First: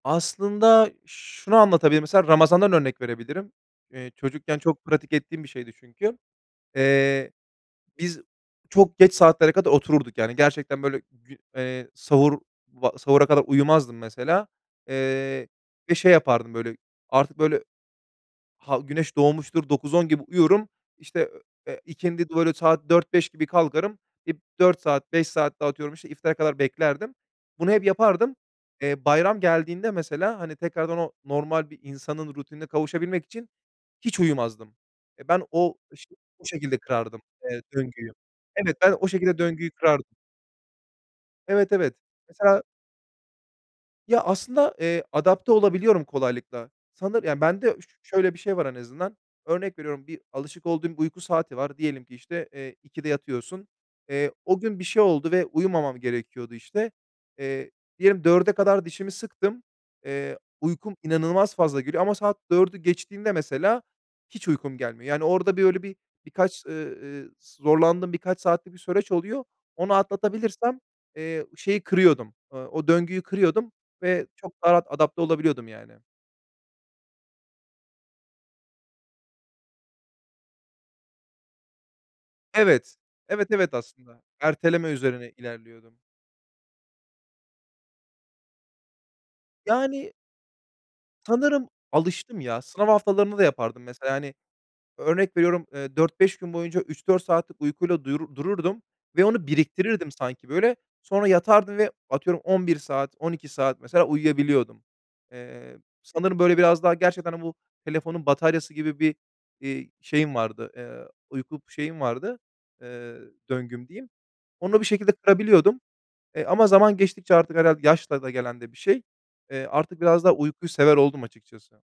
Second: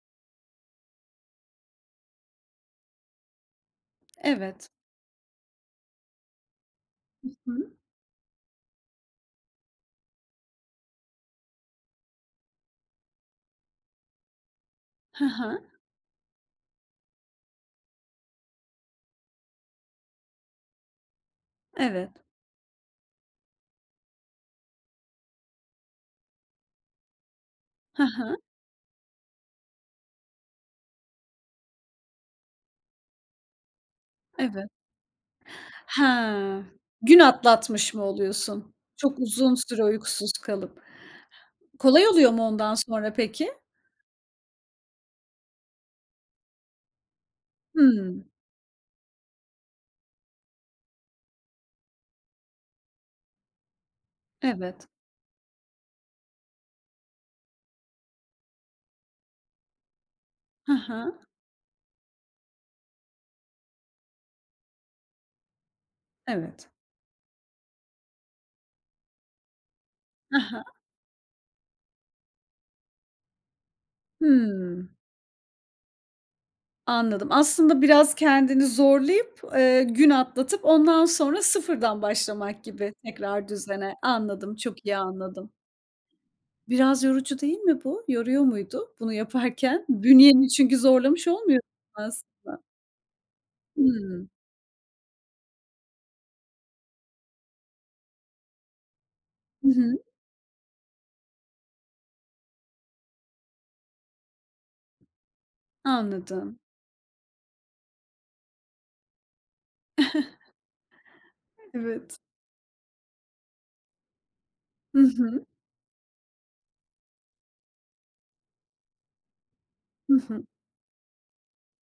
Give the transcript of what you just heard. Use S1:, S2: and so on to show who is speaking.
S1: Aslında şunu anlatabilirim: Mesela Ramazan'dan örnek verebilirim. Eee, çocukken
S2: Evet.
S1: çok pratik ettiğim bir şeydi çünkü.
S2: Hı
S1: Eee,
S2: hı.
S1: biz çok geç saatlere kadar otururduk, yani, gerçekten böyle, gü eee, sahur va sahura kadar uyumazdım mesela.
S2: Hı
S1: Eee,
S2: hı.
S1: ve şey yapardım, böyle, artık, böyle, ha güneş doğmuştur, 9-10 gibi uyurum. İşte, ööö, eee,
S2: Evet.
S1: ikindide, böyle, saat 4-5 gibi kalkarım. Eee, 4 saat, 5 saat daha atıyorum, işte, iftara kadar beklerdim. Bunu hep
S2: Hı
S1: yapardım.
S2: hı.
S1: Eee, bayram geldiğinde mesela, hani, tekrardan o normal bir insanın rutinine kavuşabilmek için hiç
S2: Evet.
S1: uyumazdım. Eee, ben o iş o
S2: Ha.
S1: şekilde
S2: Gün
S1: kırardım, eee,
S2: atlatmış mı
S1: döngüyü.
S2: oluyorsun?
S1: Evet, ben o
S2: Çok
S1: şekilde
S2: uzun
S1: döngüyü
S2: süre
S1: kırardım.
S2: uykusuz kalıp.
S1: Evet, evet.
S2: Kolay oluyor mu
S1: Mesela
S2: ondan sonra peki?
S1: Ya, aslında, eee, adapte olabiliyorum kolaylıkla. Sanır Yani bende ş ş
S2: Hıı.
S1: şöyle bir şey var en azından. Örnek veriyorum, bir alışık olduğum bir uyku saati var, diyelim ki, işte, eee, 2'de yatıyorsun. Eee, o gün bir
S2: Evet.
S1: şey oldu ve uyumamam gerekiyordu işte. Eee, diyelim 4'e kadar dişimi sıktım, eee,
S2: Hı
S1: uykum
S2: hı.
S1: inanılmaz fazla geliyor ama saat 4'ü geçtiğinde mesela hiç uykum gelmiyor. Yani orada, böyle, bir birkaç,
S2: Evet.
S1: eee, eee, ıs zorlandığım birkaç saatlik bir süreç oluyor. Onu
S2: Hı hı.
S1: atlatabilirsem, eee, şeyi kırıyordum, eee, o döngüyü kırıyordum ve çok daha rahat
S2: Hıı.
S1: adapte olabiliyordum yani.
S2: Anladım. Aslında biraz kendini zorlayıp, eee, gün atlatıp ondan sonra sıfırdan başlamak gibi
S1: Evet. Evet,
S2: tekrar
S1: evet,
S2: düzene.
S1: aslında
S2: Anladım, çok
S1: erteleme
S2: iyi
S1: üzerine
S2: anladım.
S1: ilerliyordum.
S2: Biraz yorucu değil mi bu? Yoruyor muydu bunu yaparken?
S1: Yani
S2: Bünyeni çünkü zorlamış olmuyor
S1: Sanırım alıştım ya,
S2: aslında.
S1: sınav haftalarını da yapardım mesela,
S2: Hıı.
S1: hani, örnek veriyorum, eee, 4-5 gün boyunca 3-4 saatlik uykuyla duyur dururdum ve onu
S2: Hı hı.
S1: biriktirirdim sanki böyle. Sonra yatardım ve atıyorum 11 saat, 12 saat mesela uyuyabiliyordum. Eee, sanırım, böyle,
S2: Anladım.
S1: biraz daha gerçekten bu telefonun bataryası gibi bir, iii, şeyim vardı, eee, uyku şeyim
S2: Evet.
S1: vardı, eee, "döngüm" diyeyim. Onu bir
S2: Hı
S1: şekilde
S2: hı.
S1: kırabiliyordum. Eee, ama zaman geçtikçe artık herhâlde yaşla da gelen de bir şey. Eee, artık
S2: Hı
S1: biraz daha
S2: hı.
S1: uykuyu sever oldum açıkçası.